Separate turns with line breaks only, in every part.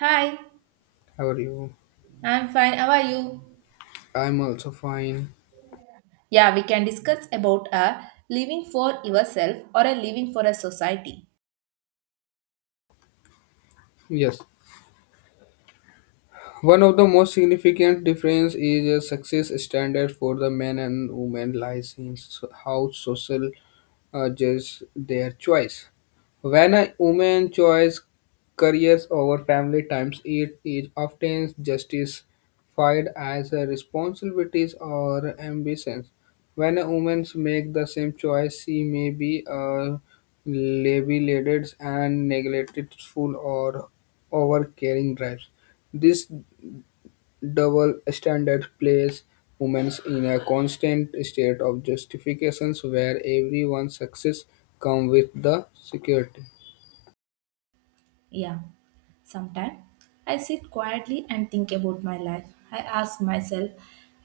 Hi,
How are you?
I'm fine. How are you?
I'm also fine.
Yeah, we can discuss about a living for yourself or a living for a society.
Yes. One of the most significant difference is a success standard for the men and women lies in how social judge their choice. When a woman chooses careers over family times, it is often justified as a responsibilities or ambitions. When a woman makes the same choice, she may be labeled and neglected full or over caring drives. This double standard place women in a constant state of justifications where everyone's success comes with the security.
Yeah, sometimes I sit quietly and think about my life. I ask myself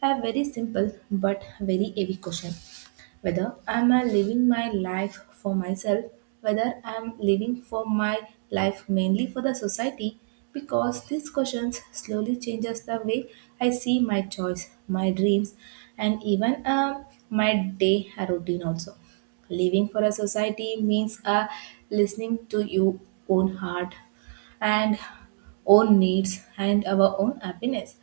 a very simple but very heavy question, whether I'm living my life for myself, whether I'm living for my life mainly for the society, because these questions slowly changes the way I see my choice, my dreams, and even my day routine also. Living for a society means listening to your own heart, and own needs and our own happiness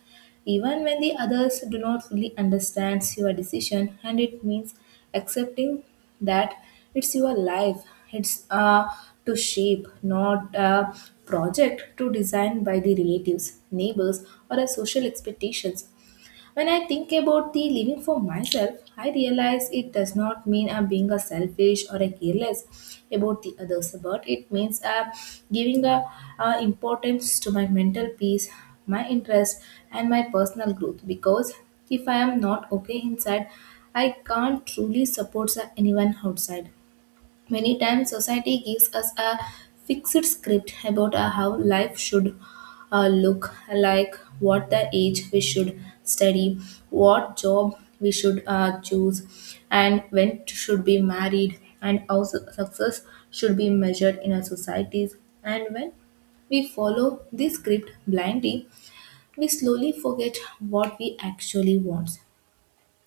even when the others do not fully understand your decision, and it means accepting that it's your life, it's to shape, not a project to design by the relatives, neighbors, or a social expectations. When I think about the living for myself, I realize it does not mean I'm being a selfish or a careless about the others, but it means I'm giving a importance to my mental peace, my interest, and my personal growth. Because if I am not okay inside, I can't truly support anyone outside. Many times, society gives us a fixed script about how life should look like, what the age we should study, what job we should choose, and when should be married, and how success should be measured in our societies. And when we follow this script blindly, we slowly forget what we actually want.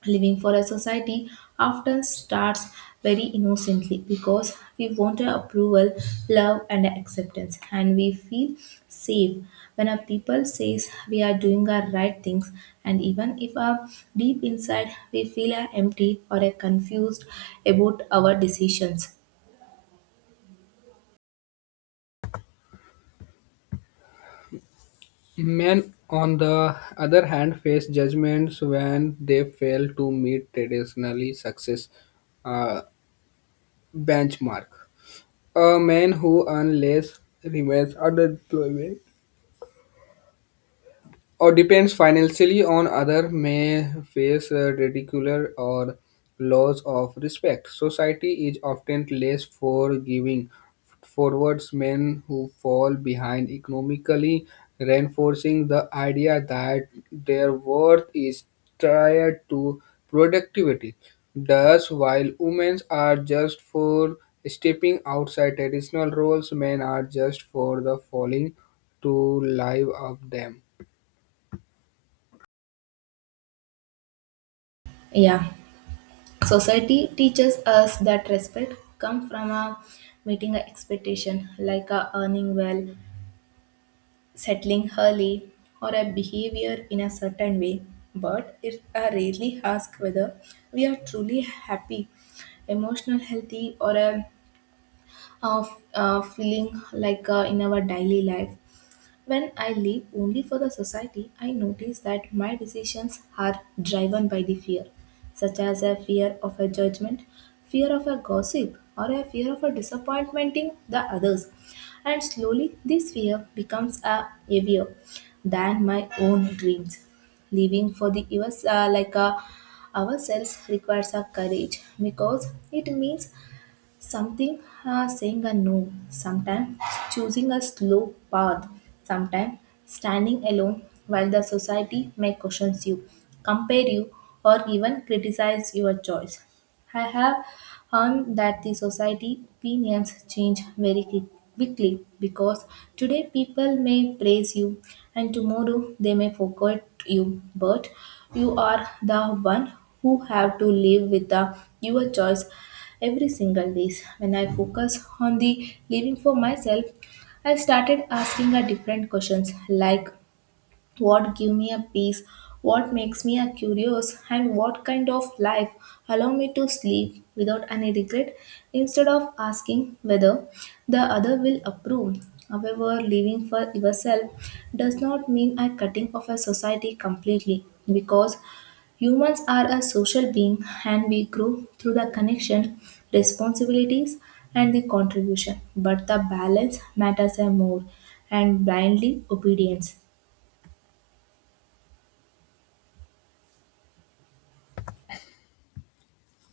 Living for a society often starts very innocently because we want a approval, love, and acceptance, and we feel safe when a people says we are doing our right things, and even if our deep inside we feel are empty or are confused about our decisions.
Men, on the other hand, face judgments when they fail to meet traditionally success uh, benchmark. A man who earns less remains underemployed or depends financially on other may face ridicule or loss of respect society is often less forgiving towards men who fall behind economically reinforcing the idea that their worth is tied to productivity thus while women are just for stepping outside traditional roles men are just for the falling to live of them.
Yeah, society teaches us that respect comes from a meeting a expectation like a earning well, settling early, or a behavior in a certain way, but it I rarely ask whether we are truly happy, emotional healthy, or a, of feeling like in our daily life. When I live only for the society, I notice that my decisions are driven by the fear, such as a fear of a judgment, fear of a gossip, or a fear of a disappointing the others. And slowly, this fear becomes a heavier than my own dreams. Living for the us, like a ourselves, requires a courage because it means something, saying a no, sometimes choosing a slow path, sometimes standing alone while the society may question you, compare you, or even criticize your choice. I have heard that the society opinions change very quickly because today people may praise you and tomorrow they may forget you, but you are the one who have to live with the your choice every single day. When I focus on the living for myself, I started asking a different questions like what give me a peace, what makes me a curious, and what kind of life allow me to sleep without any regret, instead of asking whether the other will approve. However, living for yourself does not mean a cutting off a society completely, because humans are a social being and we grow through the connection, responsibilities, and the contribution, but the balance matters a more and blindly obedience.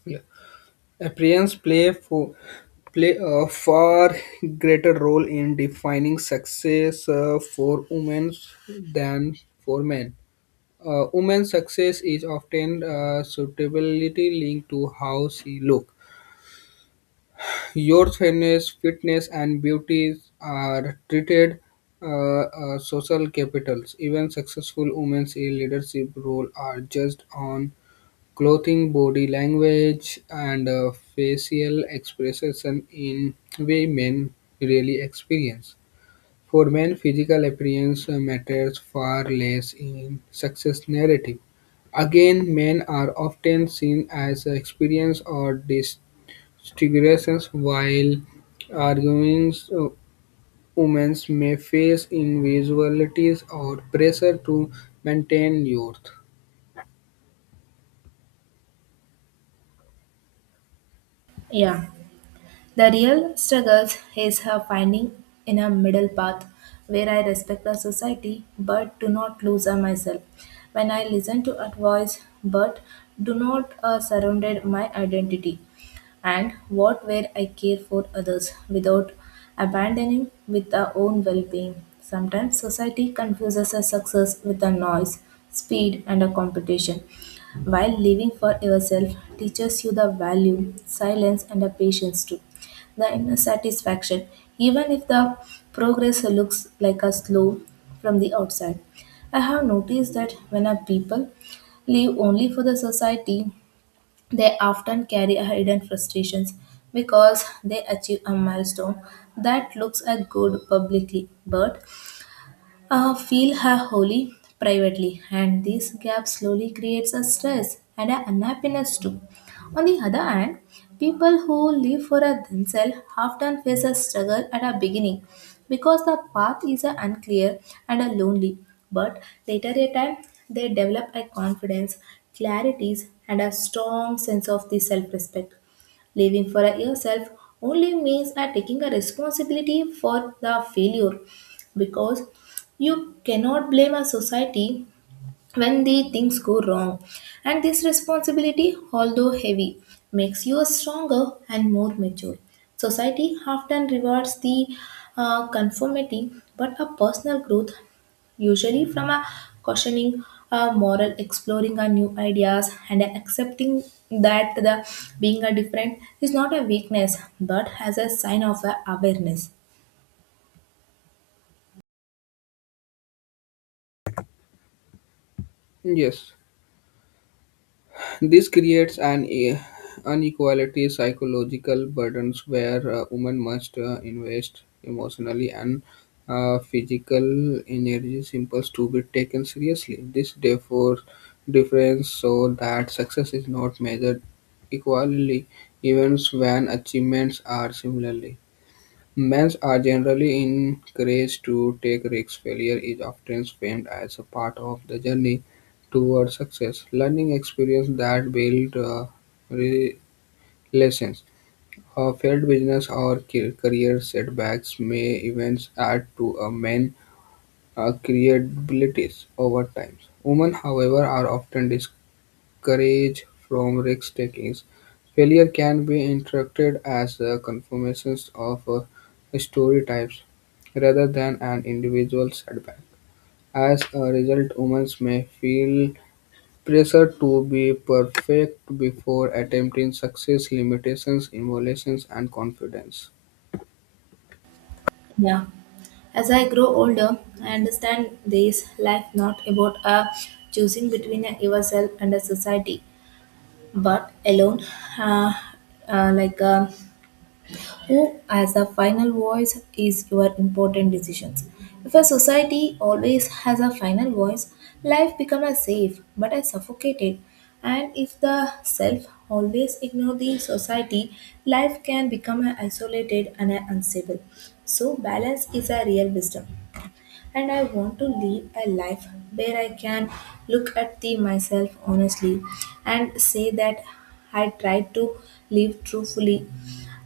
Yeah. Appearance play for Play a far greater role in defining success for women than for men. Women's success is often suitably linked to how she look. Your fitness, and beauty are treated social capitals. Even successful women's in leadership role are judged on clothing, body language, and facial expression in way men really experience. For men, physical appearance matters far less in success narrative. Again, men are often seen as experience or disfigurations, while arguments women may face invisibilities or pressure to maintain youth.
Yeah, the real struggle is her finding in a middle path where I respect the society but do not lose her myself. When I listen to advice but do not surrender my identity, and what where I care for others without abandoning with our own well-being. Sometimes society confuses a success with a noise, speed, and a competition. While living for yourself teaches you the value, silence and a patience too, the inner satisfaction, even if the progress looks like a slow from the outside. I have noticed that when a people live only for the society, they often carry a hidden frustrations because they achieve a milestone that looks a good publicly, but feel her wholly privately, and this gap slowly creates a stress and an unhappiness too. On the other hand, people who live for a themselves often face a struggle at a beginning because the path is a unclear and a lonely. But later a time, they develop a confidence, clarities, and a strong sense of the self-respect. Living for yourself only means are taking a responsibility for the failure, because you cannot blame a society when the things go wrong. And this responsibility, although heavy, makes you stronger and more mature. Society often rewards the conformity, but a personal growth, usually from a questioning a moral, exploring our new ideas, and accepting that the being a different is not a weakness, but as a sign of a awareness.
Yes. This creates an inequality psychological burdens where women must invest emotionally and physical energy impulse to be taken seriously. This therefore difference so that success is not measured equally even when achievements are similarly. Bands are generally encouraged to take risks. Failure is often framed as a part of the journey toward success. Learning experience that build relations. Failed business or career setbacks may even add to a man's credibility over time. Women, however, are often discouraged courage from risk taking. Failure can be interpreted as a confirmation of story types rather than an individual setback. As a result, women may feel pressure to be perfect before attempting success, limitations, emotions, and confidence.
Yeah. As I grow older, I understand this life not about choosing between a yourself and a society, but alone, uh, uh, like uh, who as the final voice is your important decisions. If a society always has a final voice, life becomes a safe but a suffocated. And if the self always ignore the society, life can become a isolated and a unstable. So balance is a real wisdom. And I want to live a life where I can look at the myself honestly and say that I tried to live truthfully,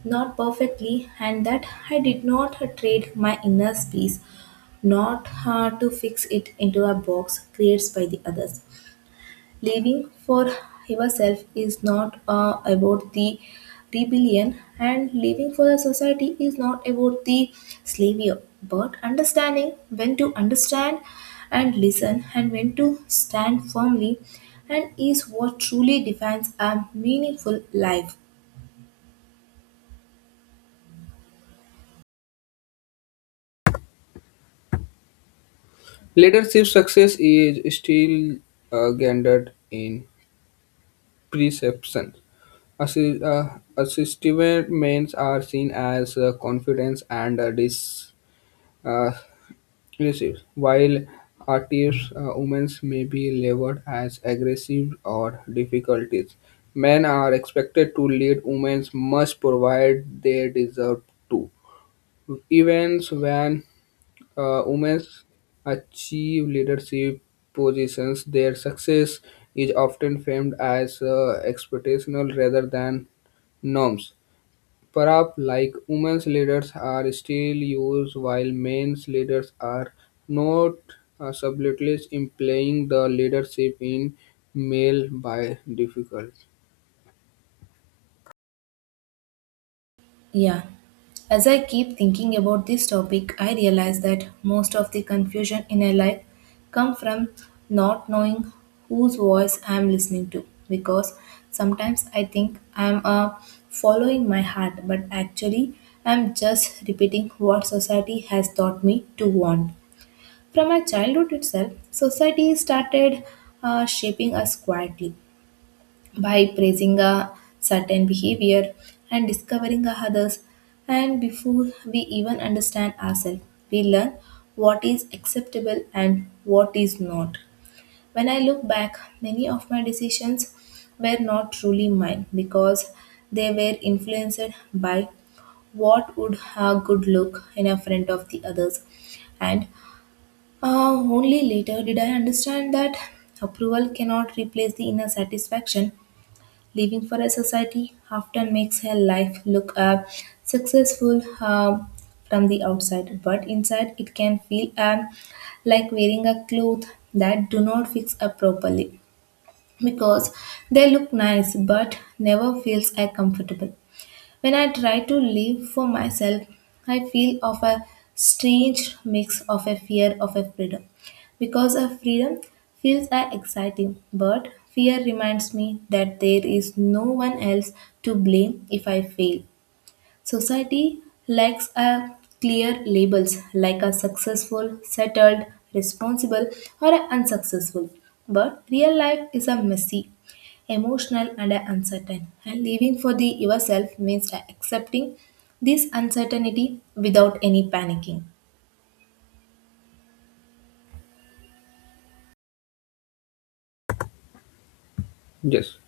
not perfectly, and that I did not trade my inner space, not to fix it into a box created by the others. Living for yourself is not about the rebellion, and living for the society is not about the slavery, but understanding when to understand and listen, and when to stand firmly and is what truly defines a meaningful life.
Leadership success is still gendered in perception. Assistive mains are seen as confidence and uh, elusive, while active women may be labeled as aggressive or difficulties. Men are expected to lead, women must provide they deserve to. Events when women achieve leadership positions, their success is often framed as expectational rather than norms. Perhaps like women's leaders are still used while men's leaders are not subtly implying the leadership in male by difficult.
Yeah. As I keep thinking about this topic, I realize that most of the confusion in my life come from not knowing whose voice I am listening to, because sometimes I think I am following my heart, but actually I am just repeating what society has taught me to want. From my childhood itself, society started shaping us quietly by praising a certain behavior and discovering a others. And before we even understand ourselves, we learn what is acceptable and what is not. When I look back, many of my decisions were not truly mine because they were influenced by what would a good look in a front of the others, and only later did I understand that approval cannot replace the inner satisfaction. Living for a society often makes her life look up successful from the outside, but inside it can feel like wearing a cloth that do not fix up properly because they look nice but never feels comfortable. When I try to live for myself, I feel of a strange mix of a fear of a freedom. Because a freedom feels a exciting, but fear reminds me that there is no one else to blame if I fail. Society lacks a clear labels like a successful, settled, responsible, or a unsuccessful. But real life is a messy, emotional, and a uncertain. And living for the yourself means accepting this uncertainty without any panicking.
Yes.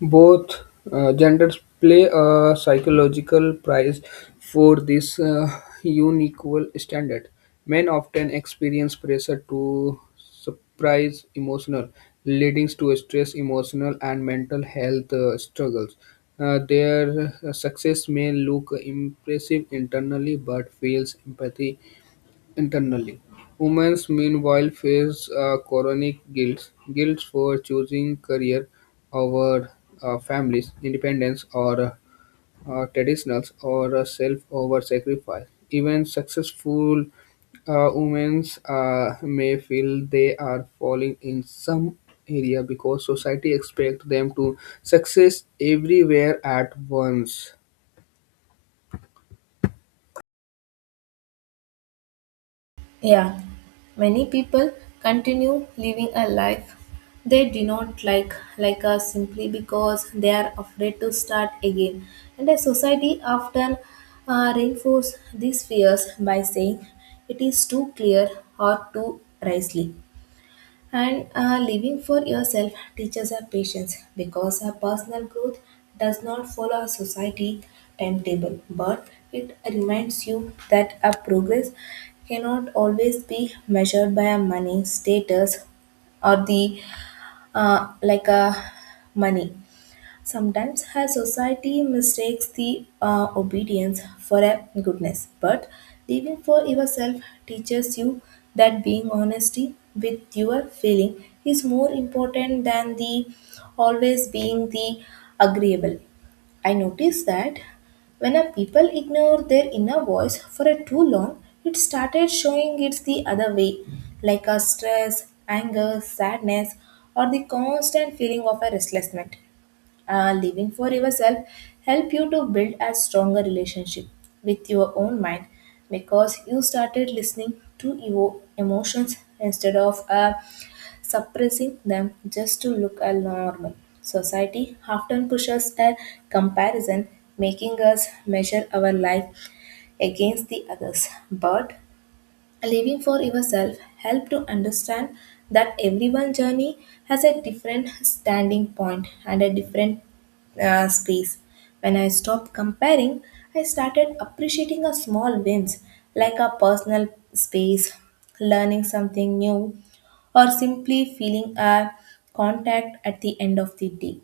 Both genders play a psychological price for this unequal standard. Men often experience pressure to surprise emotional, leading to stress, emotional, and mental health struggles. Their success may look impressive internally but fails empathy internally. Women meanwhile face chronic guilt, for choosing career over families, independence, or traditionals, or self over sacrifice. Even successful women may feel they are falling in some area because society expects them to success everywhere at once.
Yeah, many people continue living a life they do not like, like us, simply because they are afraid to start again. And a society often reinforce these fears by saying it is too clear or too rashly. And living for yourself teaches our patience, because our personal growth does not follow our society timetable, but it reminds you that our progress cannot always be measured by our money status or the like a money. Sometimes our society mistakes the obedience for a goodness, but living for yourself teaches you that being honesty with your feeling is more important than the always being the agreeable. I noticed that when a people ignore their inner voice for a too long, it started showing it's the other way, like a stress, anger, sadness, or the constant feeling of a restlessness. Living for yourself help you to build a stronger relationship with your own mind because you started listening to your emotions instead of suppressing them just to look a normal. Society often pushes a comparison, making us measure our life against the others, but living for yourself help to understand that everyone's journey has a different standing point and a different space. When I stopped comparing, I started appreciating a small wins like a personal space, learning something new, or simply feeling a contact at the end of the day.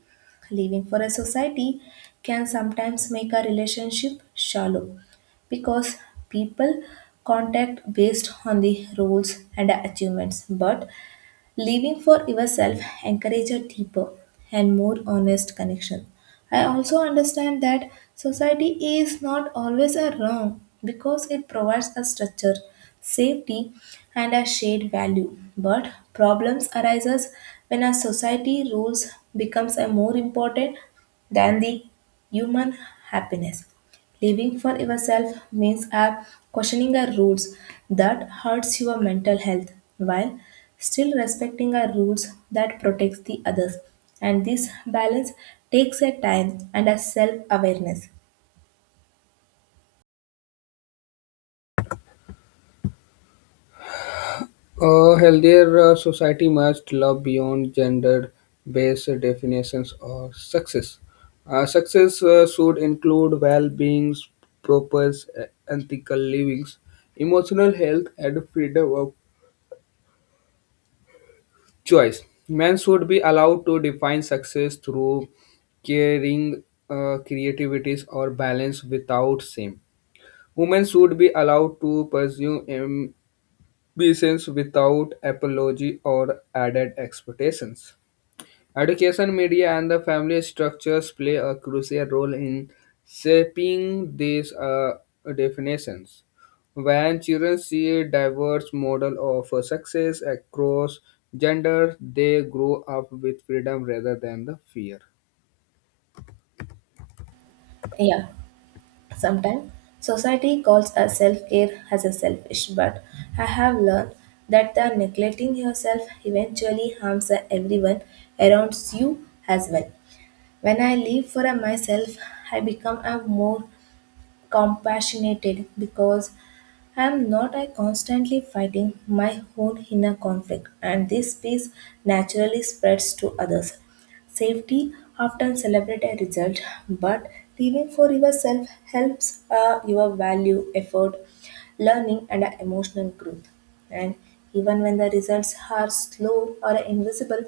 Living for a society can sometimes make a relationship shallow because people contact based on the roles and achievements, but living for yourself encourage a deeper and more honest connection. I also understand that society is not always a wrong because it provides a structure, safety, and a shared value, but problems arises when a society rules becomes a more important than the human happiness. Living for yourself means questioning the rules that hurts your mental health while still respecting the rules that protects the others. And this balance takes a time and a self-awareness.
A healthier society must love beyond gender-based definitions of success. Success should include well-being, proper uh, ethical livings, emotional health, and freedom of choice. Men should be allowed to define success through caring, creativities, or balance without shame. Women should be allowed to pursue ambitions without apology or added expectations. Education, media, and the family structures play a crucial role in shaping these definitions. When children see a diverse model of success across gender, they grow up with freedom rather than the fear.
Yeah, sometimes society calls a self-care as a selfish, but I have learned that the neglecting yourself eventually harms the everyone around you as well. When I live for myself, I become a more compassionated because I'm not I constantly fighting my own inner conflict, and this peace naturally spreads to others. Safety often celebrate a result, but living for yourself helps your value, effort, learning, and emotional growth. And even when the results are slow or invisible,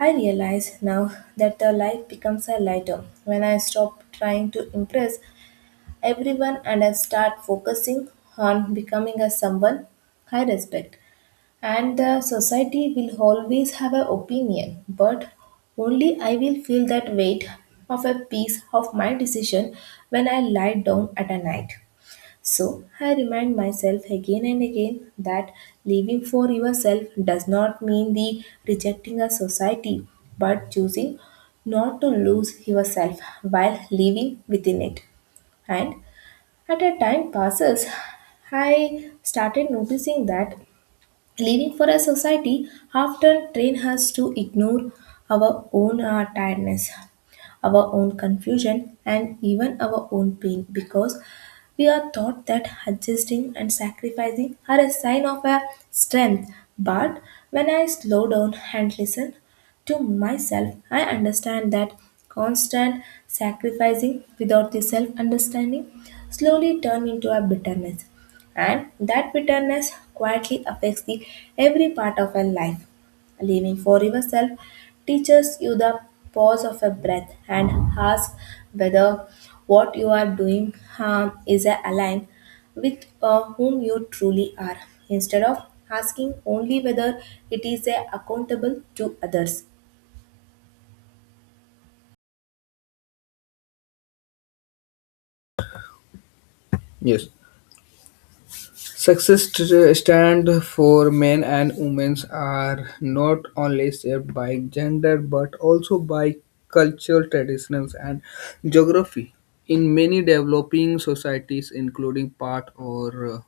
I realize now that the life becomes a lighter when I stop trying to impress everyone and I start focusing on becoming a someone I respect. And the society will always have an opinion, but only I will feel that weight of a piece of my decision when I lie down at a night. So I remind myself again and again that living for yourself does not mean the rejecting a society, but choosing not to lose yourself while living within it. And as the time passes, I started noticing that living for a society often train us to ignore our own tiredness, our own confusion, and even our own pain, because we are taught that adjusting and sacrificing are a sign of our strength. But when I slow down and listen to myself, I understand that constant sacrificing without the self understanding slowly turn into a bitterness, and that bitterness quietly affects the every part of our life. Living for yourself teaches you the pause of a breath and ask whether what you are doing is aligned with whom you truly are, instead of asking only whether it is accountable to others.
Yes. Stand for men and women are not only shaped by gender but also by cultural traditions and geography. In many developing societies, including part or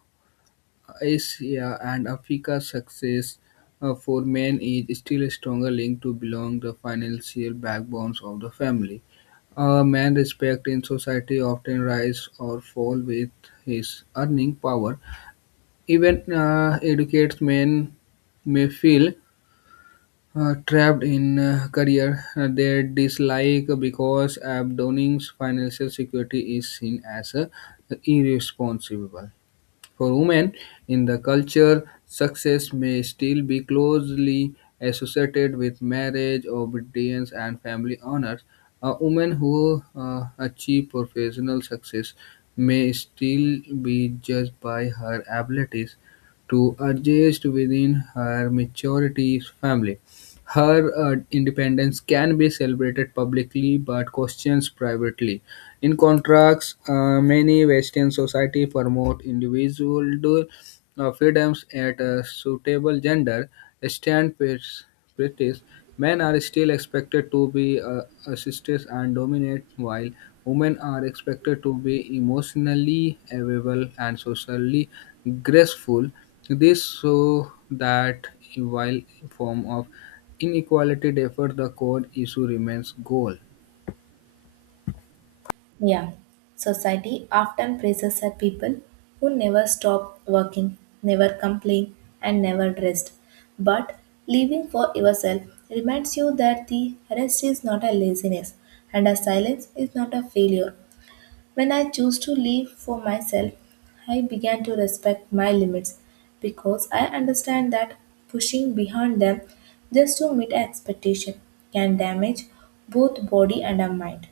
Asia and Africa, success for men is still a stronger link to belong the financial backbones of the family. A man's respect in society often rise or fall with his earning power even educated men may feel trapped in a career they dislike because abandoning financial security is seen as irresponsible. For women in the culture, success may still be closely associated with marriage, obedience, and family honors. A woman who achieves professional success may still be judged by her abilities to adjust within her maturity family. Her independence can be celebrated publicly but questioned privately. In contrast, many Western society promote individual freedoms at a suitable gender standards. Men are still expected to be assistants and dominate, while women are expected to be emotionally available and socially graceful. This so that while form of inequality differ, the core issue remains goal.
Yeah, society often praises her people who never stop working, never complain, and never rest. But living for yourself reminds you that the rest is not a laziness and a silence is not a failure. When I choose to live for myself, I began to respect my limits because I understand that pushing behind them just to meet an expectation can damage both body and a mind.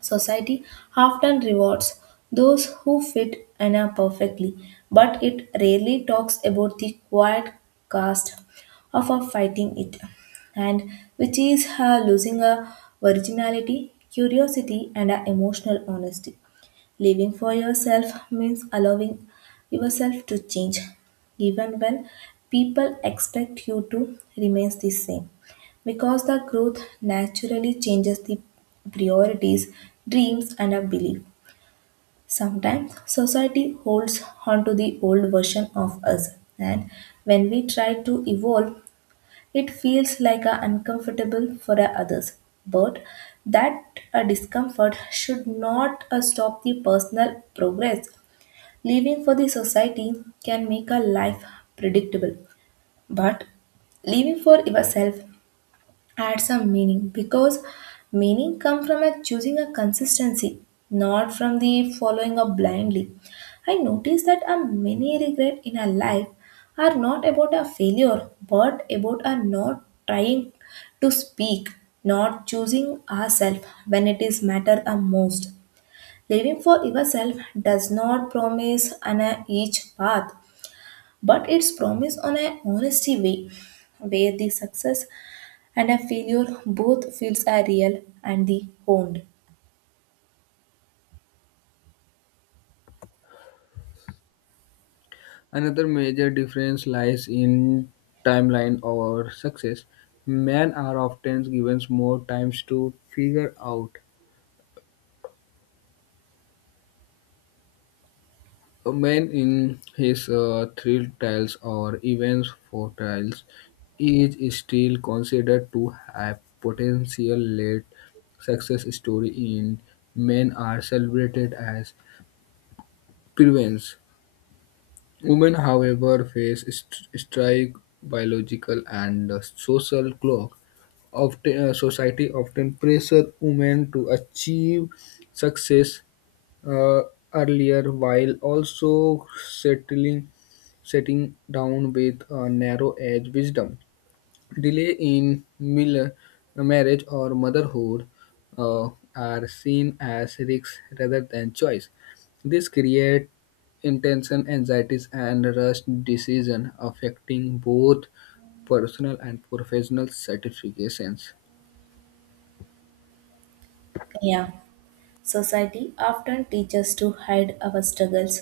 Society often rewards those who fit Anna perfectly, but it rarely talks about the quiet cost of her fighting it, and which is her losing her virginality, curiosity, and her emotional honesty. Living for yourself means allowing yourself to change, even when people expect you to remain the same. Because the growth naturally changes the priorities, dreams, and our belief. Sometimes society holds onto the old version of us, and when we try to evolve, it feels like a uncomfortable for our others. But that a discomfort should not stop the personal progress. Living for the society can make a life predictable, but living for yourself add some meaning because meaning come from a choosing a consistency, not from the following up blindly. I notice that a many regret in our life are not about a failure but about a not trying, to speak, not choosing ourselves when it is matter a most. Living for yourself does not promise an a each path, but it's promised on a honesty way where the success and a failure both feels are real and the honed.
Another major difference lies in timeline or success. Men are often given more times to figure out a man in his three trials or events four trials is still considered to have potential late success story in men are celebrated as prevents. Women, however, face strike biological and social clock. Society often pressure women to achieve success uh, earlier while also settling setting down with a narrow edge wisdom. Delay in marriage or motherhood uh, are seen as risks rather than choice. This creates intention, anxieties, and rush decision affecting both personal and professional certifications.
Yeah, society often teaches to hide our struggles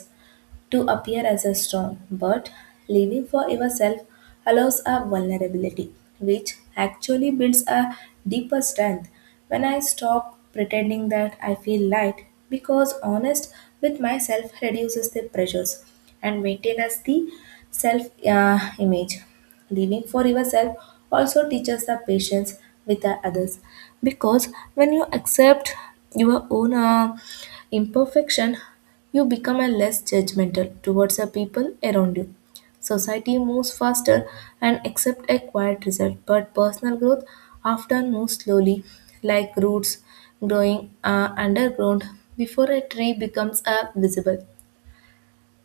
to appear as a strong, but living for yourself allows a vulnerability, which actually builds a deeper strength. When I stop pretending that I feel light because honest with myself reduces the pressures and maintain as the self image. Living for yourself also teaches the patience with the others because when you accept your own imperfection, you become a less judgmental towards the people around you. Society moves faster and accept a quiet result, but personal growth often moves slowly, like roots growing underground before a tree becomes visible.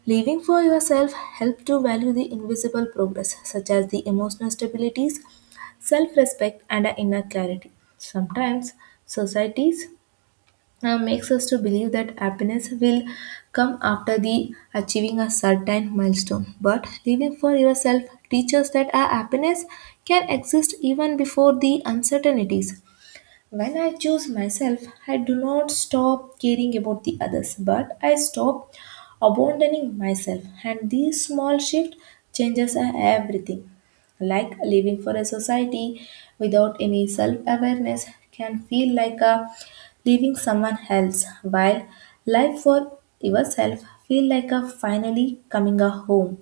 Living for yourself helps to value the invisible progress, such as the emotional stabilities, self-respect, and a inner clarity. Sometimes societies makes us to believe that happiness will come after the achieving a certain milestone. But living for yourself teaches that our happiness can exist even before the uncertainties. When I choose myself, I do not stop caring about the others, but I stop abandoning myself. And this small shift changes everything. Like living for a society without any self awareness can feel like a leaving someone else, while life for yourself feel like a finally coming a home.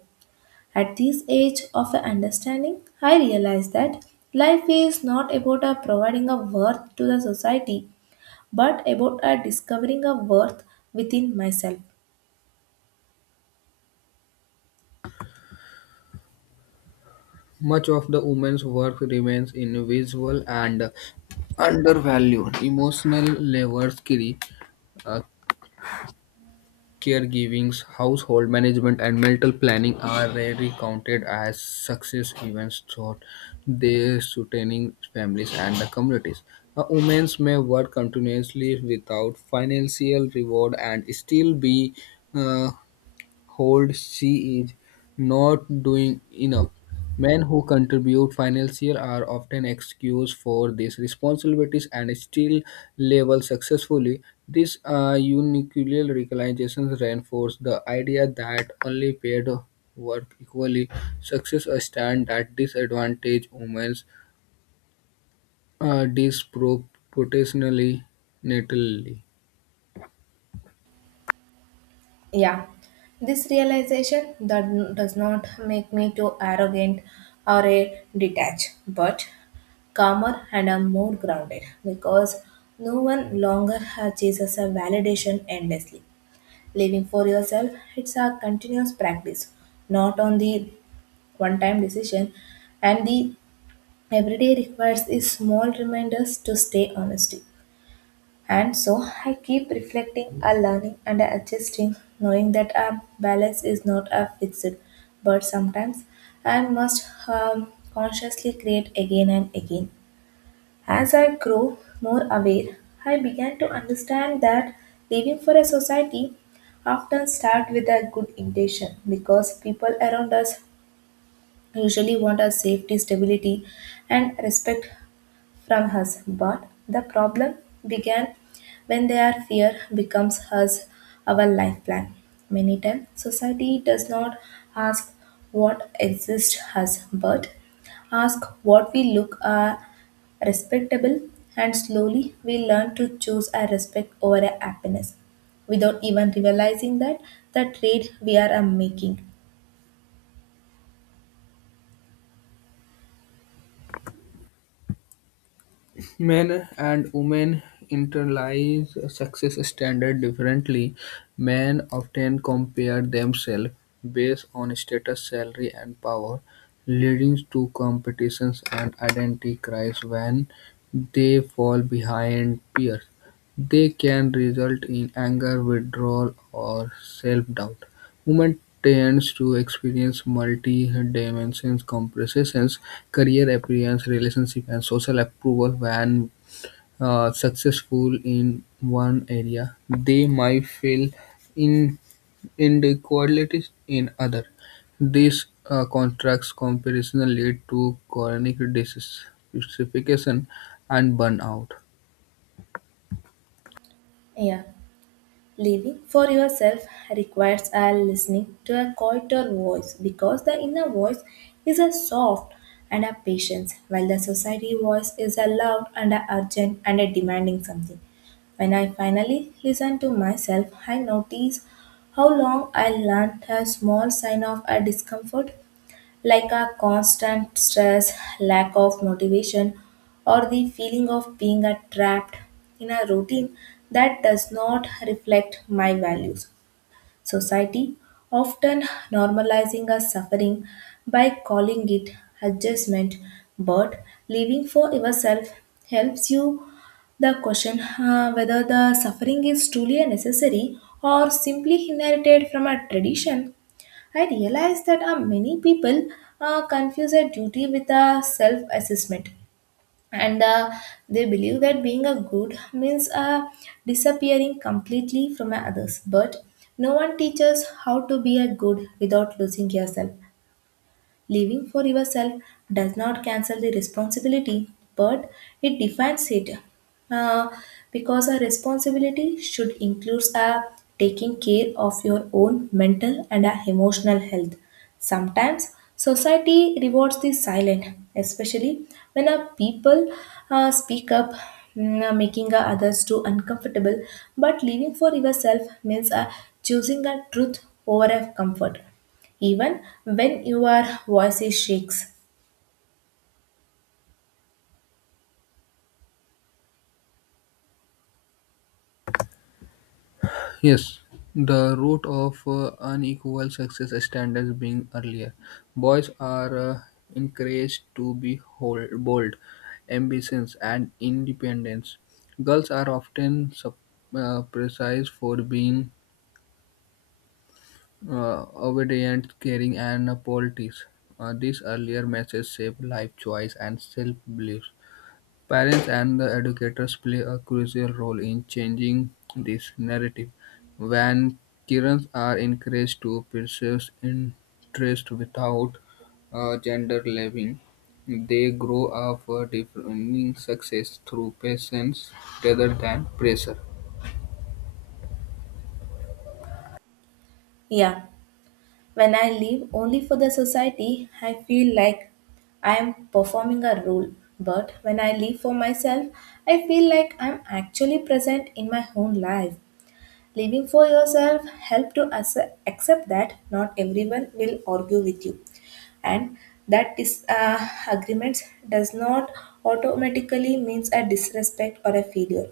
At this age of understanding, I realize that life is not about a providing a worth to the society, but about a discovering a worth within myself.
Much of the woman's work remains invisible and undervalued. Emotional labors, care, uh, caregiving, household management, and mental planning are rarely counted as success events throughout their sustaining families and the communities. A woman may work continuously without financial reward and still be uh, hold she is not doing enough. Men who contribute financially are often excused for these responsibilities and still level successfully. This unilateral recognition reinforces the idea that only paid work equally success a stand that disadvantage women disproportionately natally.
Yeah, this realization that does not make me too arrogant or a detached, but calmer and a more grounded because no one longer chases a validation endlessly. Living for yourself, it's a continuous practice, not on the one-time decision, and the everyday requires the small reminders to stay honesty. And so I keep reflecting, a learning, and a adjusting, knowing that a balance is not a fixed, but sometimes I must consciously create again and again. As I grow more aware, I began to understand that living for a society often start with a good intention because people around us usually want our safety, stability, and respect from us. But the problem began when their fear becomes us our life plan. Many times society does not ask what exists us, but ask what we look are respectable, and slowly we learn to choose our respect over our happiness without even realizing that the trade we are making.
Men and women internalize success standard differently. Men often compare themselves based on status, salary, and power, leading to competitions and identity crisis when they fall behind peers. They can result in anger, withdrawal, or self-doubt. Women tends to experience multi-dimensional comparisons: career, appearance, relationship, and social approval. When successful in one area, they might feel in inequalities in other. These contrast comparison lead to chronic dissatisfaction and burnout.
Yeah. Living for yourself requires a listening to a quieter voice because the inner voice is a soft and a patient, while the society voice is a loud and a urgent and a demanding something. When I finally listen to myself, I notice how long I learned a small sign of a discomfort like a constant stress, lack of motivation, or the feeling of being a trapped in a routine that does not reflect my values. Society often normalizing a suffering by calling it adjustment, but living for yourself helps you the question whether the suffering is truly a necessary or simply inherited from a tradition. I realized that many people confuse a duty with a self assessment, and they believe that being a good means disappearing completely from others. But no one teaches how to be a good without losing yourself. Living for yourself does not cancel the responsibility, but it defines it. Uh, because a responsibility should include a taking care of your own mental and a emotional health. Sometimes society rewards the silent, especially when a people speak up, making others too uncomfortable. But living for yourself means choosing a truth over a comfort even when your voice is shakes.
Yes, the root of unequal success standards being earlier. Boys are encouraged to be bold, ambitious, and independent. Girls are often precise for being obedient, caring, and polite. These earlier messages shape life choice and self belief. Parents and the educators play a crucial role in changing this narrative. When children are encouraged to pursue interest without gender labeling, they grow up defining success through patience rather than pressure.
Yeah, when I live only for the society, I feel like I am performing a role. But when I live for myself, I feel like I'm actually present in my own life. Living for yourself help to accept that not everyone will argue with you, and that agreements does not automatically means a disrespect or a failure.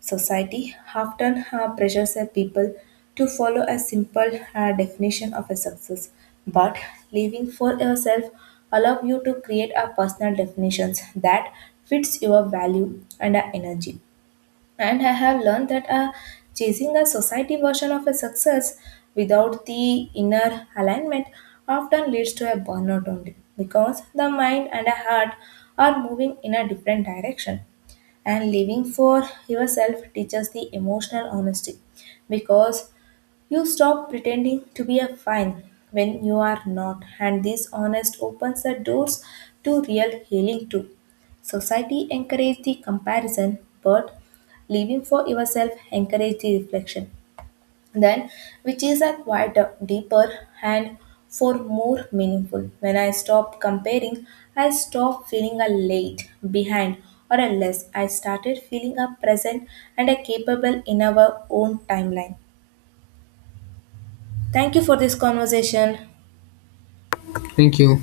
Society often pressures a people to follow a simple definition of a success, but living for yourself allows you to create a personal definitions that fits your value and energy. And I have learned that chasing a society version of a success without the inner alignment often leads to a burnout only because the mind and the heart are moving in a different direction. And living for yourself teaches the emotional honesty because you stop pretending to be a fine when you are not, and this honest opens the doors to real healing too. Society encourages the comparison, but living for yourself encourages the reflection. Then, which is a quieter, deeper, and for more meaningful. When I stop comparing, I stop feeling a late, behind, or a less. I started feeling a present and a capable in our own timeline. Thank you for this conversation.
Thank you.